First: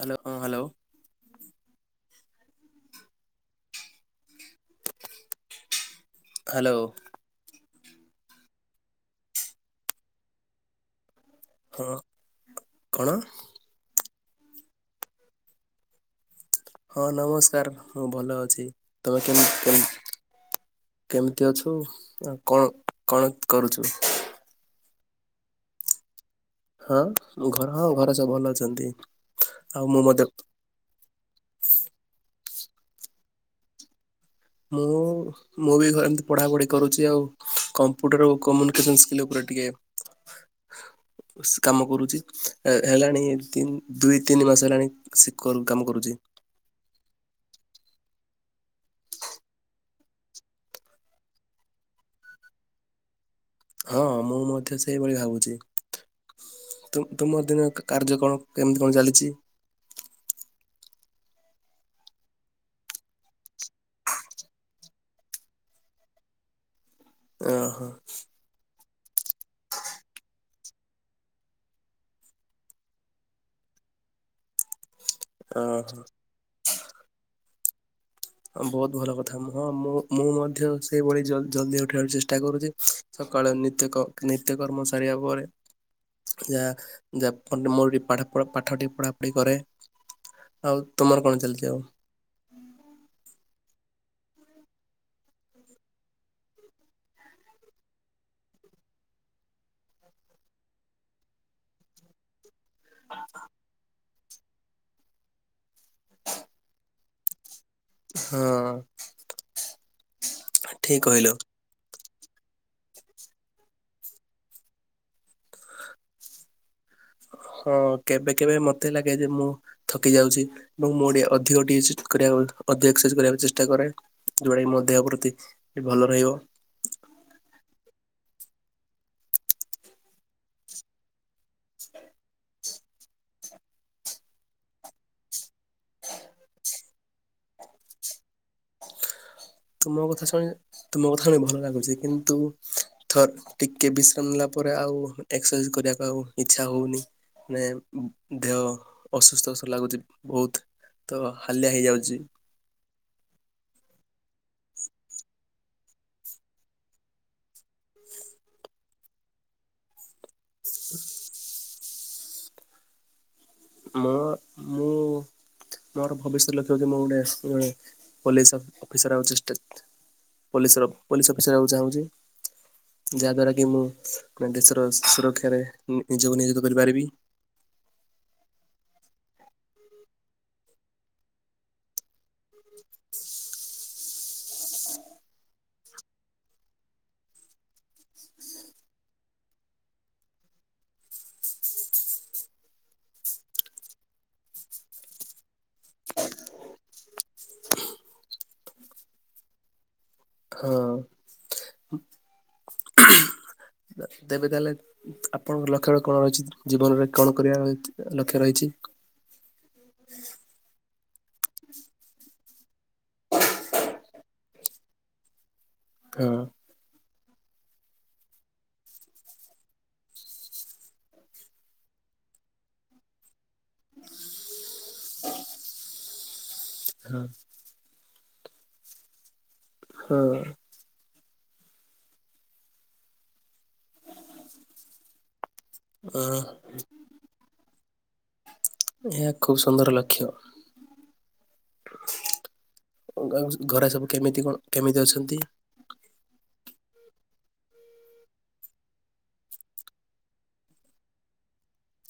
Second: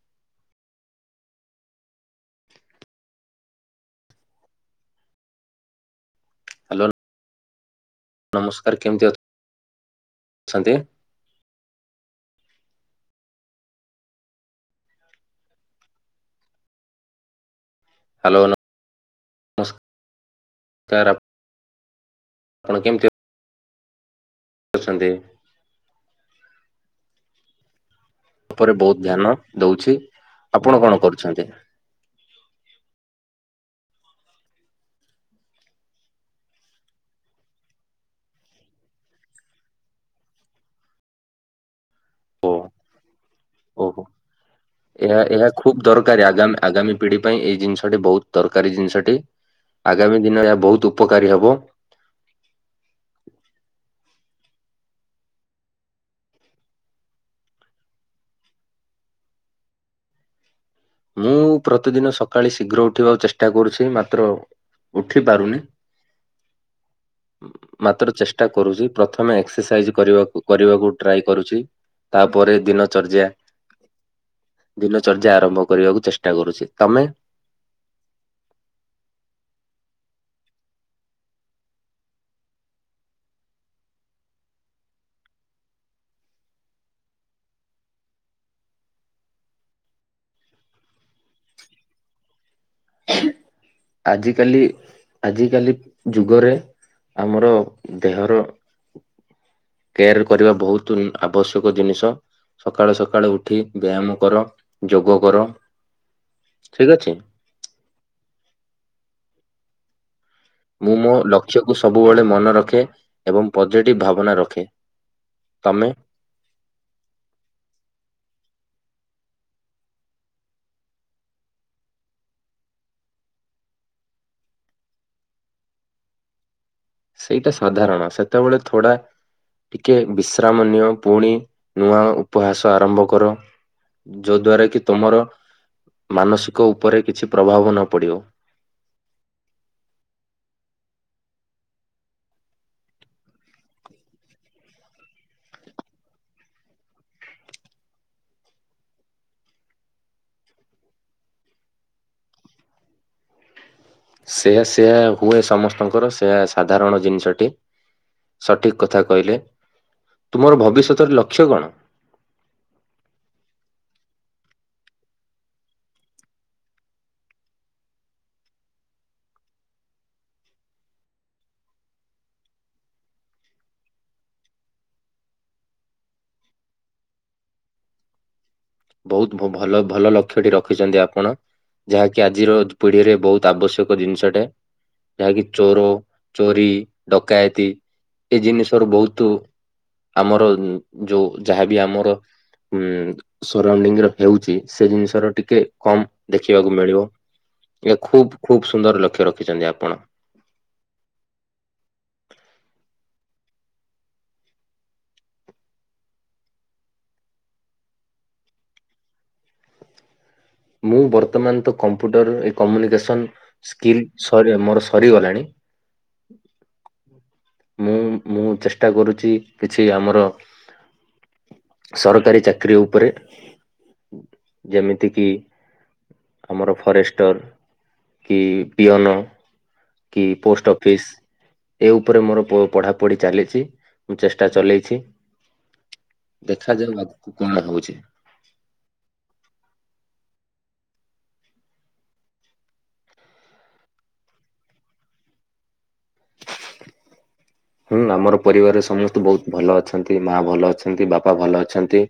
Hello hello hello ନମସ୍କାର କେମିତି ଅ ଅଛନ୍ତି? ହଁ କଣ? ହଁ ନମସ୍କାର ମୁଁ ଭଲ ହ୍ୟାଲୋ ଅଛି ତମେ କେମିତି କେମତି ନମସ୍କାର କେମିତି ଅଛୁ ଆ କଣ ଆପଣ କେମିତି କଣ କରୁଛୁ? ଅଛନ୍ତି। ହଁ ଘର ହଁ ଘରେ ସବୁ ଭଲ ଉପରେ ଅଛନ୍ତି ବହୁତ ଧ୍ୟାନ ଦଉଛି। ଆଉ ମୁଁ ମଧ୍ୟ। ଆପଣ କଣ କରୁଛନ୍ତି? ମୁଁ ମୁଁ ବି ଘରେ ଏମିତି ପଢ଼ାପଢ଼ି କରୁଛି ଆଉ କମ୍ପ୍ୟୁଟର ଓ କମ୍ୟୁନିକେସନ୍ ସ୍କିଲ୍ ଉପରେ ଟିକେ କାମ କରୁଛି। ଓ ହେଲାଣି ଓହୋ। ଦୁଇ ତିନି ମାସ ହେଲାଣି ଏହା ସେ ଏହା ଖୁବ୍ କାମ କରୁଛି। ଦରକାରୀ ଆଗାମୀ ଆଗାମୀ ପିଢି ପାଇଁ ଏଇ ଜିନିଷଟି ବହୁତ ଦରକାରୀ ଜିନିଷଟି। ଆଗାମୀ ଦିନରେ ଏହା ବହୁତ ଉପକାରୀ ହବ। ହଁ ମୁଁ ମଧ୍ୟ ସେଇଭଳି ଭାବୁଛି। ତୁମର ଦିନ କାର୍ଯ୍ୟ କଣ କେମିତି କଣ ଚାଲିଛି? ମୁଁ ପ୍ରତିଦିନ ସକାଳେ ଶୀଘ୍ର ଉଠିବାକୁ ଚେଷ୍ଟା କରୁଛି ମାତ୍ର ଉଠିପାରୁନି। [inaudible] ଓହୋ ମାତ୍ର ଚେଷ୍ଟା କରୁଛି ପ୍ରଥମେ ଏକ୍ସରସାଇଜ କରିବାକୁ କରିବାକୁ ଟ୍ରାଏ କରୁଛି। ତାପରେ ଦିନ ଚର୍ଯ୍ୟା [inaudible] ଦିନ ଚର୍ଯ୍ୟା ଆରମ୍ଭ ଓହୋ କରିବାକୁ ଚେଷ୍ଟା କରୁଛି ତମେ। ବହୁତ ଭଲ କଥା ହଁ ମୁଁ ମୁଁ ମଧ୍ୟ ସେଇଭଳି ଜଲଦି ଉଠେଇକୁ ଚେଷ୍ଟା କରୁଛି [unintelligible] ସକାଳେ ନିତ୍ୟ ନିତ୍ୟ କର୍ମ ସାରିବା ପରେ ଯା ଯା ମୋର ଟି ପାଠଟି ପଢ଼ାପଢ଼ି କରେ। ଆଉ ତମର କଣ ଚାଲିଛି ଆଉ ଆଜିିକାଲି ଆଜିିକାଲି ଯୁଗରେ ଆମର ଦେହର କେୟାର କରିବା ବହୁତ ଆବଶ୍ୟକ ଜିନିଷ। ସକାଳୁ ସକାଳୁ ଉଠି ବ୍ୟାୟାମ କର ଯୋଗ କର ଠିକ ଅଛି। ହଁ ମୁଁ ଠିକ ମୋ କହିଲ ଲକ୍ଷ୍ୟକୁ ସବୁବେଳେ ମନ ରଖେ ଏବଂ ପଜିଟିଭ ଭାବନା ରଖେ। ତମେ? ହଁ କେବେ କେବେ ମତେ ଲାଗେ ଯେ ମୁଁ ଥକି ଯାଉଛି ଏବଂ ମୁଁ ଟିକେ ଅଧିକ ଏସୁଟ ଟିକେକୁ ଅଧିକ ଏସ୍କରସାଇଜ କରିବାକୁ ଚେଷ୍ଟା କରେ। ଯୋଉଟା କି ମୋ ଦେହ ପ୍ରତି ଭଲ ରହିବ। ସେଇଟା ସାଧାରଣ ସେତେବେଳେ ଥୋଡା ଟିକେ ବିଶ୍ରାମ ନିଅ ପୁଣି ନୂଆ ଉପହାସ ଆରମ୍ଭ କର। ଯୋଉ ଦ୍ଵାରା କି ତମର ମାନସିକ ଉପରେ କିଛି ପ୍ରଭାବ ନ ପଡିବ। ତୁମ କଥା ଶୁଣି ତୁମ କଥା ଶୁଣିି ଭଲ ଲାଗୁଛି କିନ୍ତୁ ଥର୍ ଟିକେ ବିଶ୍ରାମ ନେଲା ପରେ ଆଉ ଏକ୍ସରସାଇଜ କରିବାକୁ ଆଉ ଇଚ୍ଛା ହଉନି। ମାନେ ଦେହ ଅସୁସ୍ଥ ଅସୁ ଲାଗୁଚି ବହୁତ। ତ ହାଲିଆ ହେଇଯାଉଚି। ସେଆ ସେଆ ହୁଏ ସମସ୍ତଙ୍କର ସେଆ ସାଧାରଣ ଜିନିଷଟି। ସଠିକ କଥା କହିଲେ। ତୁମର ଭବିଷ୍ୟତର ଲକ୍ଷ୍ୟ କଣ? ମୋ ମୁଁ ମୋର ଭବିଷ୍ୟତ ଲକ୍ଷ୍ୟ ହଉଚି ମୁଁ ଗୋଟେ ଏ ପୋଲିସ ଅଫିସର ହେବାକୁ ଚେଷ୍ଟା ପୋଲିସର ପୋଲିସ ଅଫିସର ହବାକୁ ଚାହୁଁଚି। ଯାହାଦ୍ୱାରା କି ମୁଁ ମାନେ ଦେଶର ସୁରକ୍ଷାରେ ନିଜକୁ ନିୟୋଜିତ କରିପାରିବି। ବହୁତ ଭଲ ଭଲ ଲକ୍ଷ୍ୟଟି ରଖିଚନ୍ତି ଆପଣ। ଯାହାକି ଆଜିର ପିଢିରେ ବହୁତ ଆବଶ୍ୟକ ଜିନିଷଟେ। ଯାହାକି ଚୋର ଚୋରି ଡକାୟତି ଏଇ ଜିନିଷରୁ ବହୁତ ଆମର ଯୋଉ ଯାହାବି ଆମର ଉଁ ସରାଉଡିଙ୍ଗରେ ହେଉଚି ସେ ଜିନିଷର ଟିକେ କମ ଦେଖିବାକୁ ମିଳିବ। ଏ ଖୁବ୍ ଖୁବ୍ ସୁନ୍ଦର ଲକ୍ଷ୍ୟ ରଖିଚନ୍ତି ଆପଣ। ହଁ। ଦେବେ ତାହେଲେ ଆପଣଙ୍କ ଲକ୍ଷ୍ୟ କଣ ରହିଚି? ଜୀବନରେ କଣ କରିବା ଲକ୍ଷ୍ୟ ରହିଚି। ହୁଁ ମୁଁ ବର୍ତ୍ତମାନ ତ କମ୍ପ୍ୟୁଟରରେ ଏ କମ୍ୟୁନିକେସନ୍ ସ୍କିଲ୍ ସରି ମୋର ସରିଗଲାଣି। ହଁ। ମୁଁ ମୁଁ ଚେଷ୍ଟା କରୁଚି କିଛି ଆମର ସରକାରୀ ଚାକିରି ଉପରେ ଯେମିତି କିି ଆମର ହଁ ଫରେଷ୍ଟର କି ପିଅନ କି ପୋଷ୍ଟ ଅଫିସ ଏ ଉପରେ ମୋର ପଢ଼ାପଢି ଚାଲିଚି ମୁଁ ଚେଷ୍ଟା ଚଲେଇଚି। ହଁ ଦେଖାଯାଉ ଆଗକୁ କଣ ହଉଚି? ଏହା ଖୁବ୍ ସୁନ୍ଦର ଲକ୍ଷ୍ୟ। ଘ ଘରେ ସବୁ କେମିତି କଣ କେମିତି ଅଛନ୍ତି? ହୁଁ ଆମର ପରିବାରର ସମସ୍ତେ ବହୁତ ଭଲ ଅଛନ୍ତି। ମା ଭଲ ଅଛନ୍ତି ବାପା ଭଲ ଅଛନ୍ତି।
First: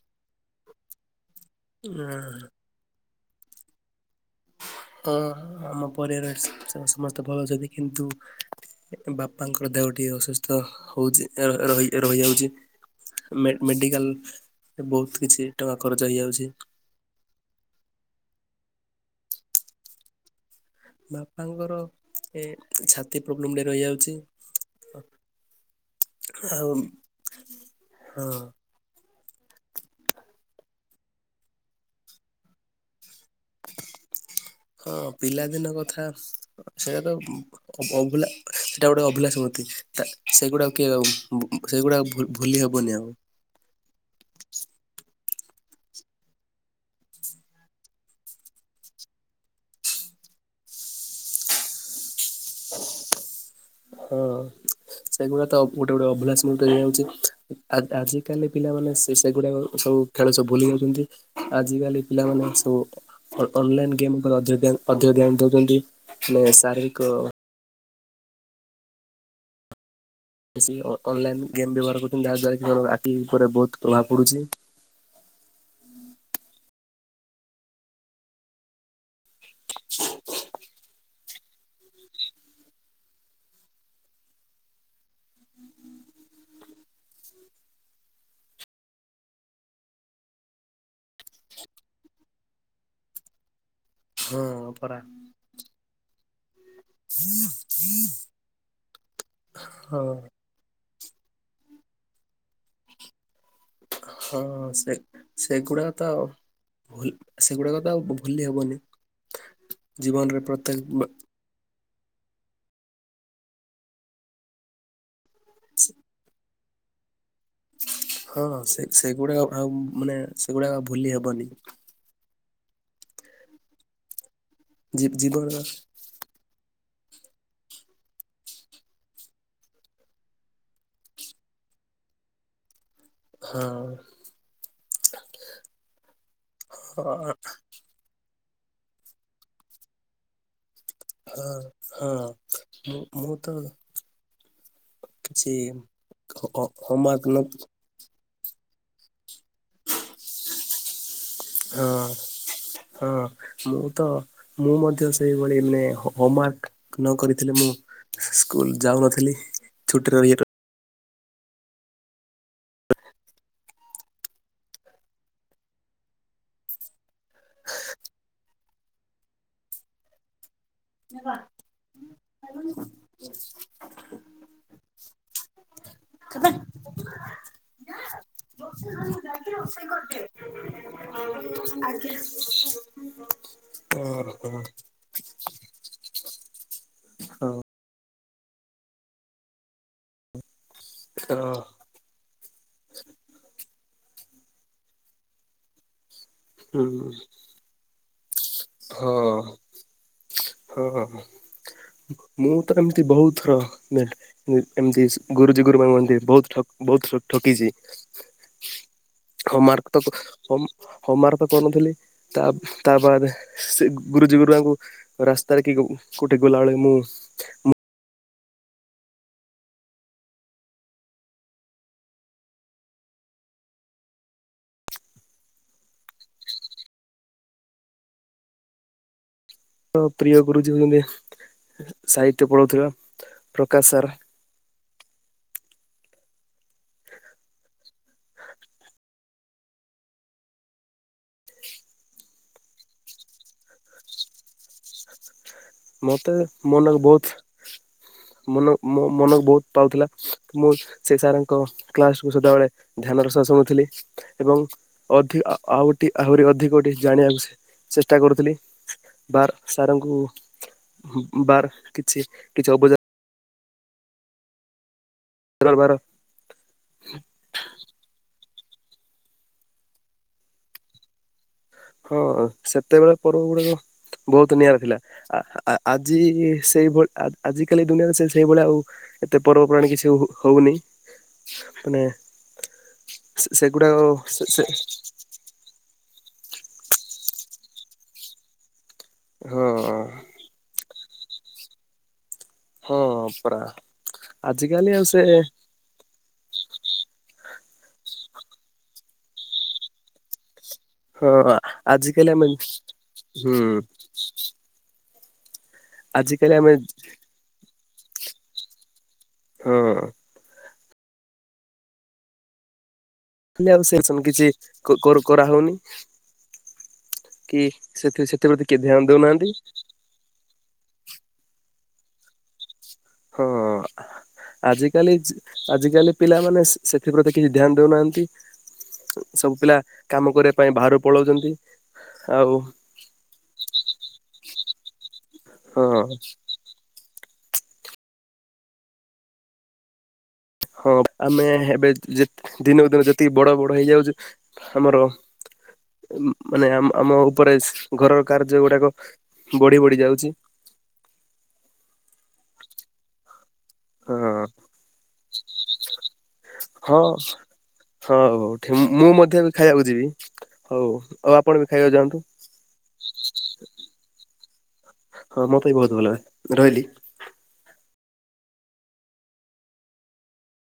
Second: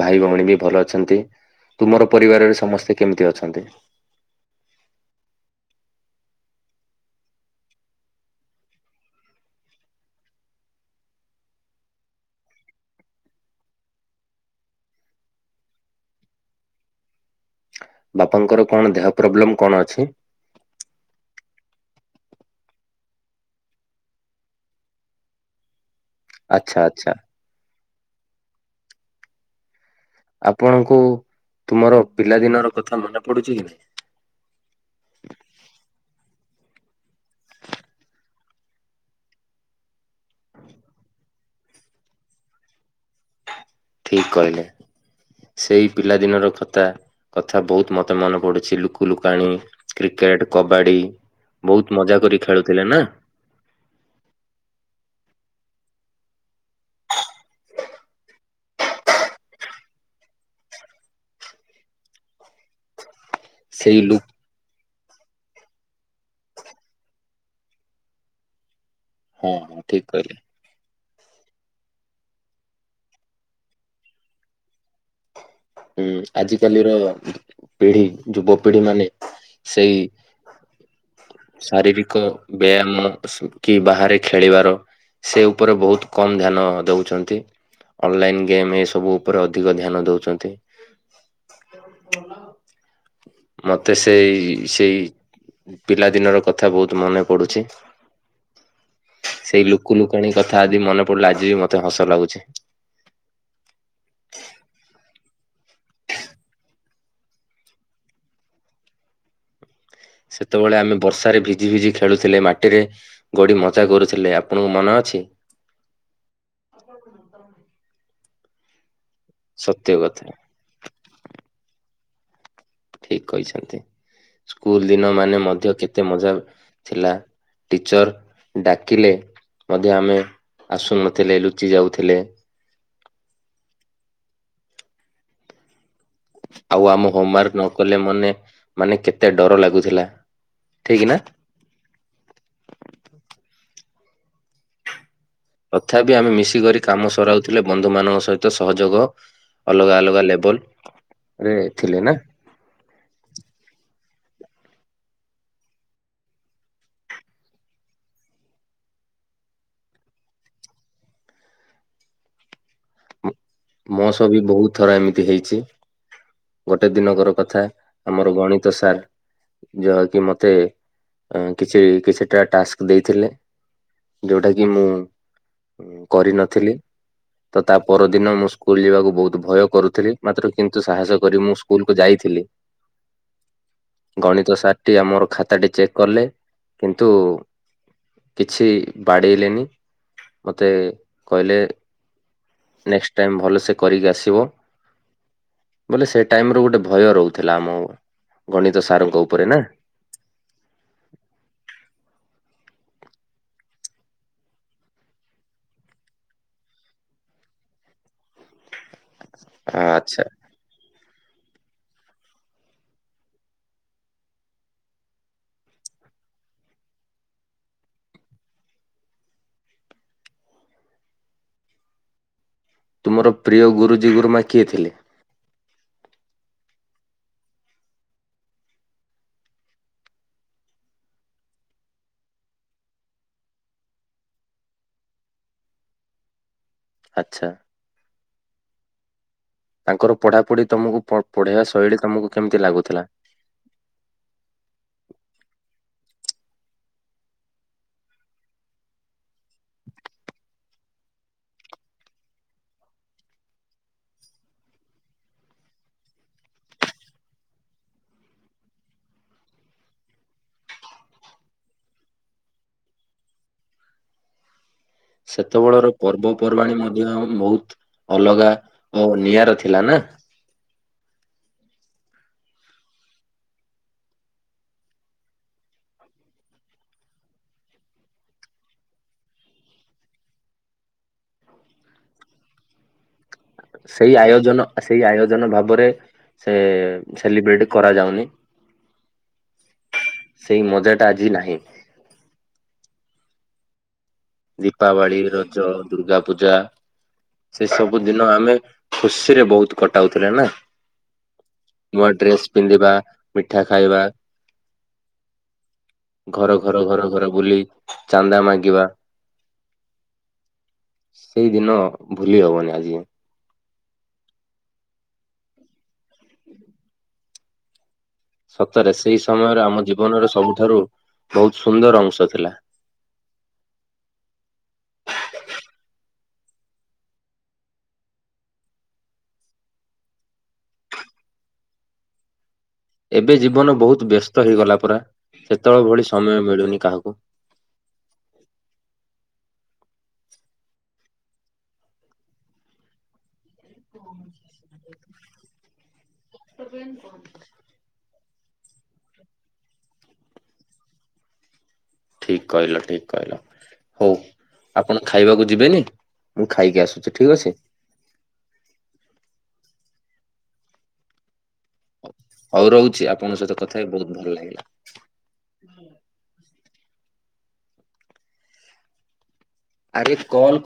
ଭାଇ ଭଉଣୀ ବି ଭଲ ଅଛନ୍ତି। ତୁମର ପରିବାରରେ ସମସ୍ତେ କେମିତି ଅଛନ୍ତି? ହଁ ଆମ ପରିବାର ସମସ୍ତେ ଭଲ ଅଛନ୍ତି କିନ୍ତୁ ବାପାଙ୍କର ଦେହ ଟିକେ ଅସୁସ୍ଥ ହଉଚି। ଏ ଏ ର ରହି ରହିଯାଉଚି। ମେଡିକାଲ ବହୁତ କିଛି ଟଙ୍କା ଖରର୍ଚ ହେଇଯାଉଚି। ବାପାଙ୍କର କଣ ଦେହ ପ୍ରୋବ୍ଲେମ କଣ ଅଛି? ବାପାଙ୍କର ଏ ଛାତି ପ୍ରୋବ୍ଲେମ୍ ଟେ ରହିଯାଉଚି। ଆଉ ଆଚ୍ଛା ଆଚ୍ଛା ହଁ। ଆପଣଙ୍କୁ ତୁମର ପିଲାଦିନ ର କଥା ମନେ ପଡୁଚି? ହଁ ପିଲାଦିନ କଥା ସେଇଟା ତ ଅବୁଲା ସେଇଟା ଗୋଟେ ଅବୁଲା ସ୍ମୃତି। ସେଗୁଡାକ କିଏ ଉ ସେଗୁଡାକ ଭୁ ଭୁଲି ହବନି ଆଉ। ଠିକ କହିଲେ ସେଇ ପିଲାଦିନର କଥା କଥା ବହୁତ ମତେ ମନେ ପଡୁଚି ଲୁକୁ ଲୁକାଣି କ୍ରିକେଟ କବାଡ଼ି ବହୁତ ମଜା କରି ଖେଳୁଥିଲେ ନା। ହଁ। ସେଗୁଡା ତ ଗୋଟେ ଗୋଟେ ଅଭୁଲା ସ୍ମୃତି ହେଇଯାଉଚି। ଆଜିକାଲି ପିଲାମାନେ ସେ ସେଗୁଡାକ ସବୁ ଖେଳ ସବୁ ଭୁଲି ଯାଉଚନ୍ତି ଆଜିକାଲି ପିଲାମାନେ ସବୁ ଅନଲାଇନ୍ ସେଇ ଲୁ ଗେମ୍ ଅଧିକ ଧ୍ୟାନ ଦଉଚନ୍ତି ମାନେ ଶାରୀରିକ ହଁ ହଁ ଠିକ୍ କହିଲେ। ବେଶୀ ଅନଲାଇନ୍ ଗେମ୍ ବ୍ୟବହାର କରୁଚନ୍ତି ଯାହାଦ୍ୱାରାକି ତାଙ୍କର ଆଖି ଉପରେ ବହୁତ୍ ପ୍ରଭାବ ପଡ଼ୁଚି। ଉଁ ଆଜିକାଲିର ପିଢି ଯୁବ ପିଢି ମାନେ ସେଇ ଶାରୀରିକ ବ୍ୟାୟାମ ସୁକି ବାହାରେ ଖେଳିବାର ସେ ଉପରେ ବହୁତ୍ କମ୍ ଧ୍ୟାନ ଦଉଚନ୍ତି। ଅନଲାଇନ୍ ଗେମ୍ ଏସବୁ ଉପରେ ଅଧିକ ଧ୍ୟାନ ଦଉଛନ୍ତି। ମତେ ସେଇ ହଁ ସେଇ ପରା ପିଲା ଦିନର କଥା ବହୁତ୍ ମନେ ପଡୁଛି ସେଇ ଲୁକୁ ହଁ ଲୁକାଣି କ କଥା ଆଜି ମନେ ପଡ଼ିଲେ ଆଜିବି ମତେ ହସ ଲାଗୁଛି। ହଁ ସେ ସେଗୁଡ଼ାତ ଭଲ ସେଗୁଡ଼ାକତ ଆଉ ଭୁଲି ହବନି। ଜୀବନରେ ସେତେବେଳେ ପ୍ରତ୍ୟେକ ଆମେ ବ ବର୍ଷାରେ ଭି ଭିଝି ଭିଝି ଖେଳୁଥିଲେ ମାଟିରେ ଗଡ଼ି ମଜା କରୁଥିଲେ ଆପଣଙ୍କୁ ମନେ ଅଛି? [inaudible] [unintelligible] ହଁ ସେ ସେଗୁଡ଼ାକ ଆଉ ସତ୍ୟ ମାନେ କଥା ସେଗୁଡ଼ାକ ଆଉ ଭୁଲି ହବନି। ଠିକ୍ କହିଛନ୍ତି ସ୍କୁଲ୍ ଜୀ ଦିନ ମାନେ ଜୀବନର ମଧ୍ୟ କେତେ ମଜା ଥିଲା। ଟିଚର୍ ଡାକିଲେ ମଧ୍ୟ ଆମେ ଆସୁନଥିଲେ ଲୁଚି ଯାଉଥିଲେ ହଁ। ଆଉ ଆମ ହଁ ହୋମୱାର୍କ ନକଲେ ମନେ ମାନେ କେତେ ଡର ଲାଗୁଥିଲା। ଠିକ ନା ହଁ ହଁ ମୁଁ ମୁଁ ତ କିଛି ତଥାପି ଆମେ ହ ମିଶିକରି କାମ ହୋମୱାର୍କ ନ ସରାଉଥିଲେ ବ ବନ୍ଧୁ ମାନଙ୍କ ସହିତ ସହଯୋଗ ଅଲଗା ଅଲଗା ଲେବଲ୍ ହଁ ହଁ। ମୁଁ ତ ମୁଁ ମଧ୍ୟ ସେଇଭଳି ମାନେ ହୋମୱାର୍କ ନକରିଥିଲି ମୁଁ ସ୍କୁଲ୍ ଯାଉନଥିଲି ଛୁଟିରେ ର ମସହବି ବହୁତ୍ ଥର ଏମିତି ହେଇଚି। ଗୋଟେ ଦିନକର କଥା ଆମର ଗଣିତ ସାର୍ ଯହାକି ମତେ ଅଁ କିଛି କିଛିଟା ଟାସ୍କ ଦେଇଥିଲେ ଯୋଉଟାକି ମୁଁ କରିନଥିଲି ତ ତାପରଦିନ ମୁଁ ସ୍କୁ ସ୍କୁଲ୍ ଯିବାକୁ ବହୁତ୍ ଭୟ କରୁଥିଲି ମାତ୍ର କିନ୍ତୁ ସାହସ କରି ମୁଁ ସ୍କୁଲକୁୁ ଯାଇଥିଲି। [unintelligible] ଓହୋ ଗଣିତ ସାରଟି ଆମର ଖାତାଟି ଚେକ୍ କଲେ କିନ୍ତୁ ହଁ କିଛି ବାଡ଼େଇଲେନି ମତେ ତ କହିଲେ ନେକ୍ସଟ୍ ଟାଇମ୍ ଭଲସେ କରିକି ଆସିବ ବୋଲେ ସେ ଟାଇମରେ ଗୋଟେ ହୁଁ ଭୟ ରହୁଥିଲା ଆମ ଗଣିତ ସାରଙ୍କ ଉପରେ ନା। ହଁ ହଁ ହଁ। ମୁଁତ ଏମିତି ବହୁତ୍ ଥର ନେଲ୍ ମୁଁ ଏମିତି ଗୁରୁଜୀ ଗୁରୁମା କୁହନ୍ତି ବହୁତ୍ ଠ-ବହୁତ୍ ଠକିଛି। ହୋମୱାର୍କ ଆଚ୍ଛା ତ ହମ୍ ହୋମୱର୍କ ତ କରୁନଥିଲି ତା ତାବାଦେ ସେ ଗୁରୁଜୀ ଗୁରୁମାଙ୍କୁ ରାସ୍ତାରେ କି କୋଉଠି ଗଲାବେଳେ ମୁଁ ମ ତୁମର ପ୍ରିୟ ଗୁରୁଜୀ ଗୁରୁମା କିଏ ଥିଲେ? ର ପ୍ରିୟ ଗୁରୁଜୀ ହଉଛନ୍ତି ସାହିତ୍ୟ ପଢ଼ଉଥିଲା ପ୍ରକାଶ ସାର୍। ଆଚ୍ଛା। ତାଙ୍କର ପଢ଼ାପଢ଼ି ତମକୁ ପ ପଢ଼େଇବା ଶୈଳୀ ତମକୁ କେମିତି ଲାଗୁଥିଲା? ମତେ ମନାକୁ ବହୁତ ମନ ମୋ ମନ କୁ ବହୁତ ପାଉଥିଲା ମୁଁ ସେ ସାରଙ୍କ କ୍ଲାସକୁୁ ସଦାବେଳେ ଧ୍ୟାନର ସହ ଶୁଣୁଥିଲି ଏବଂ ଅଧି ଆ ଆଉଟି ଆହୁରି ଅଧିକ ଗୋଟି ଜାଣିବାକୁ ଚେଷ୍ଟା କରୁଥିଲି ବାର ସାରଙ୍କୁ ବାର କିଛି କିଛି ଅବୁଝା ସେତବଳର ବାର ପର୍ବପର୍ବାଣି ମଧ୍ୟ ବହୁତ ଅଲଗା ଓ ନିଆର ଥିଲା ନା। ହଁ ସେତେବେଳ ପର୍ବପର୍ବାଣୀ ବହୁତ ନିଆରା ଥିଲା। ଆ-ଆ-ଆଜିବି ସେଇଭଳି ଆ-ଆଜିିକାଲି ଏ ଦୁନିଆରେ ସେ ସେଇଭଳିଆ ଆଉ ଏତେ ପର୍ବପର୍ବାଣୀ କିଛି ହ-ହଉନି ମାନେ ସେ-ସେଗୁଡ଼ାକ ସେ-ସେ ଜନ ଭାବରେ ସେ ସେଲିବ୍ରେଟ କରାଯାଉନି। ହଁ। ସେଇ ମଜାଟା ଆଜି ନାହିଁ। ହଁ ପରା ଆଜିକାଲି ଆଉ ଦୀପାବଳି, ସେ ରଜ, ଦୁର୍ଗା ପୂଜା। ସେ ସବୁ ଦିନ ଆମେ ଖୁସିରେ ବହୁତ କଟାଉଥିଲେ ନା। ହଁ ନୂଆ ଆଜିକାଲି ଡ୍ରେସ୍ ଆମେ ପିନ୍ଧିବା ହୁଁ ମିଠା ଖାଇବା। ଆଜିକାଲି ଆମେ ଘର-ଘର-ଘର-ଘର ବୁଲି ଚାନ୍ଦା ମାଗିବା। ହୁଁ। ସେଇ ଦିନ ଭୁଲି ହବନି ଆଜିଯାଏ। କହିଲି ଆଉ ସେ ସନ୍ କିଛି କ-କର୍-କରାହଉନି କି ସେଥି ସେ ସତରେ ସେଇ ସମୟରେ ଆମ ଜୀବନର ସବୁଠାରୁ ବହୁତ ସୁନ୍ଦର ଅଂଶ ଥିଲା। ହଁ। ଆଜିକାଲି ଜ୍-ଆଜିକାଲି ପିଲାମାନେ ସେ-ସେଥିପ୍ରତି କିଛି ଧ୍ୟାନ ଦଉନାହାନ୍ତି। ସବୁ ପିଲା କାମ କରିବା ପାଇଁ ବାହାରୁକୁ ପଳଉଛନ୍ତି ଆଉ ଏବେ ଜୀବନ ବହୁତ ବ୍ୟସ୍ତ ହେଇଗଲା ପରା ହଁ ସେତେବେଳେ ଭଳି ସମୟ ମିଳୁନି କାହାକୁ। ହଁ ଆମେ ଏବେ ଜେତ୍-ଦିନକୁ ଦିନ ଯେ ତିକି ବଡ ବଡ ହେଇଯାଉଛୁ ଆମର ମାନେ ଆମ-ଆମ ଉପରେ ଘରର କାର୍ଯ୍ୟ ଗୁଡାକ ବଢି ବଢି ଯାଉଛି। ଠିକ କହିଲ ଠିକ କହିଲ। ହଉ ହଁ ଆପଣ ଖାଇବାକୁ ଯିବେନି ମୁଁ ଖାଇକି ହଁ ଆସୁଛି ଠିକ ଅଛି। ହଁ ହଉହଉ ଠି-ମୁଁ ମଧ୍ୟ ବି ଖାଇବାକୁ ଯିବି ହଉ ଆଉ ଆପଣ ବି ଖାଇବାକୁ ଯାଆନ୍ତୁ। ହଉ ରହୁଛି ଆପଣ ସହିତ କଥା ହେଇ ବହୁତ ଭଲ ଲାଗିଲା। ହଁ ମୋ ପାଇଁ ବହୁତ ଭଲ ରହିଲି। ଆରେ କଲ୍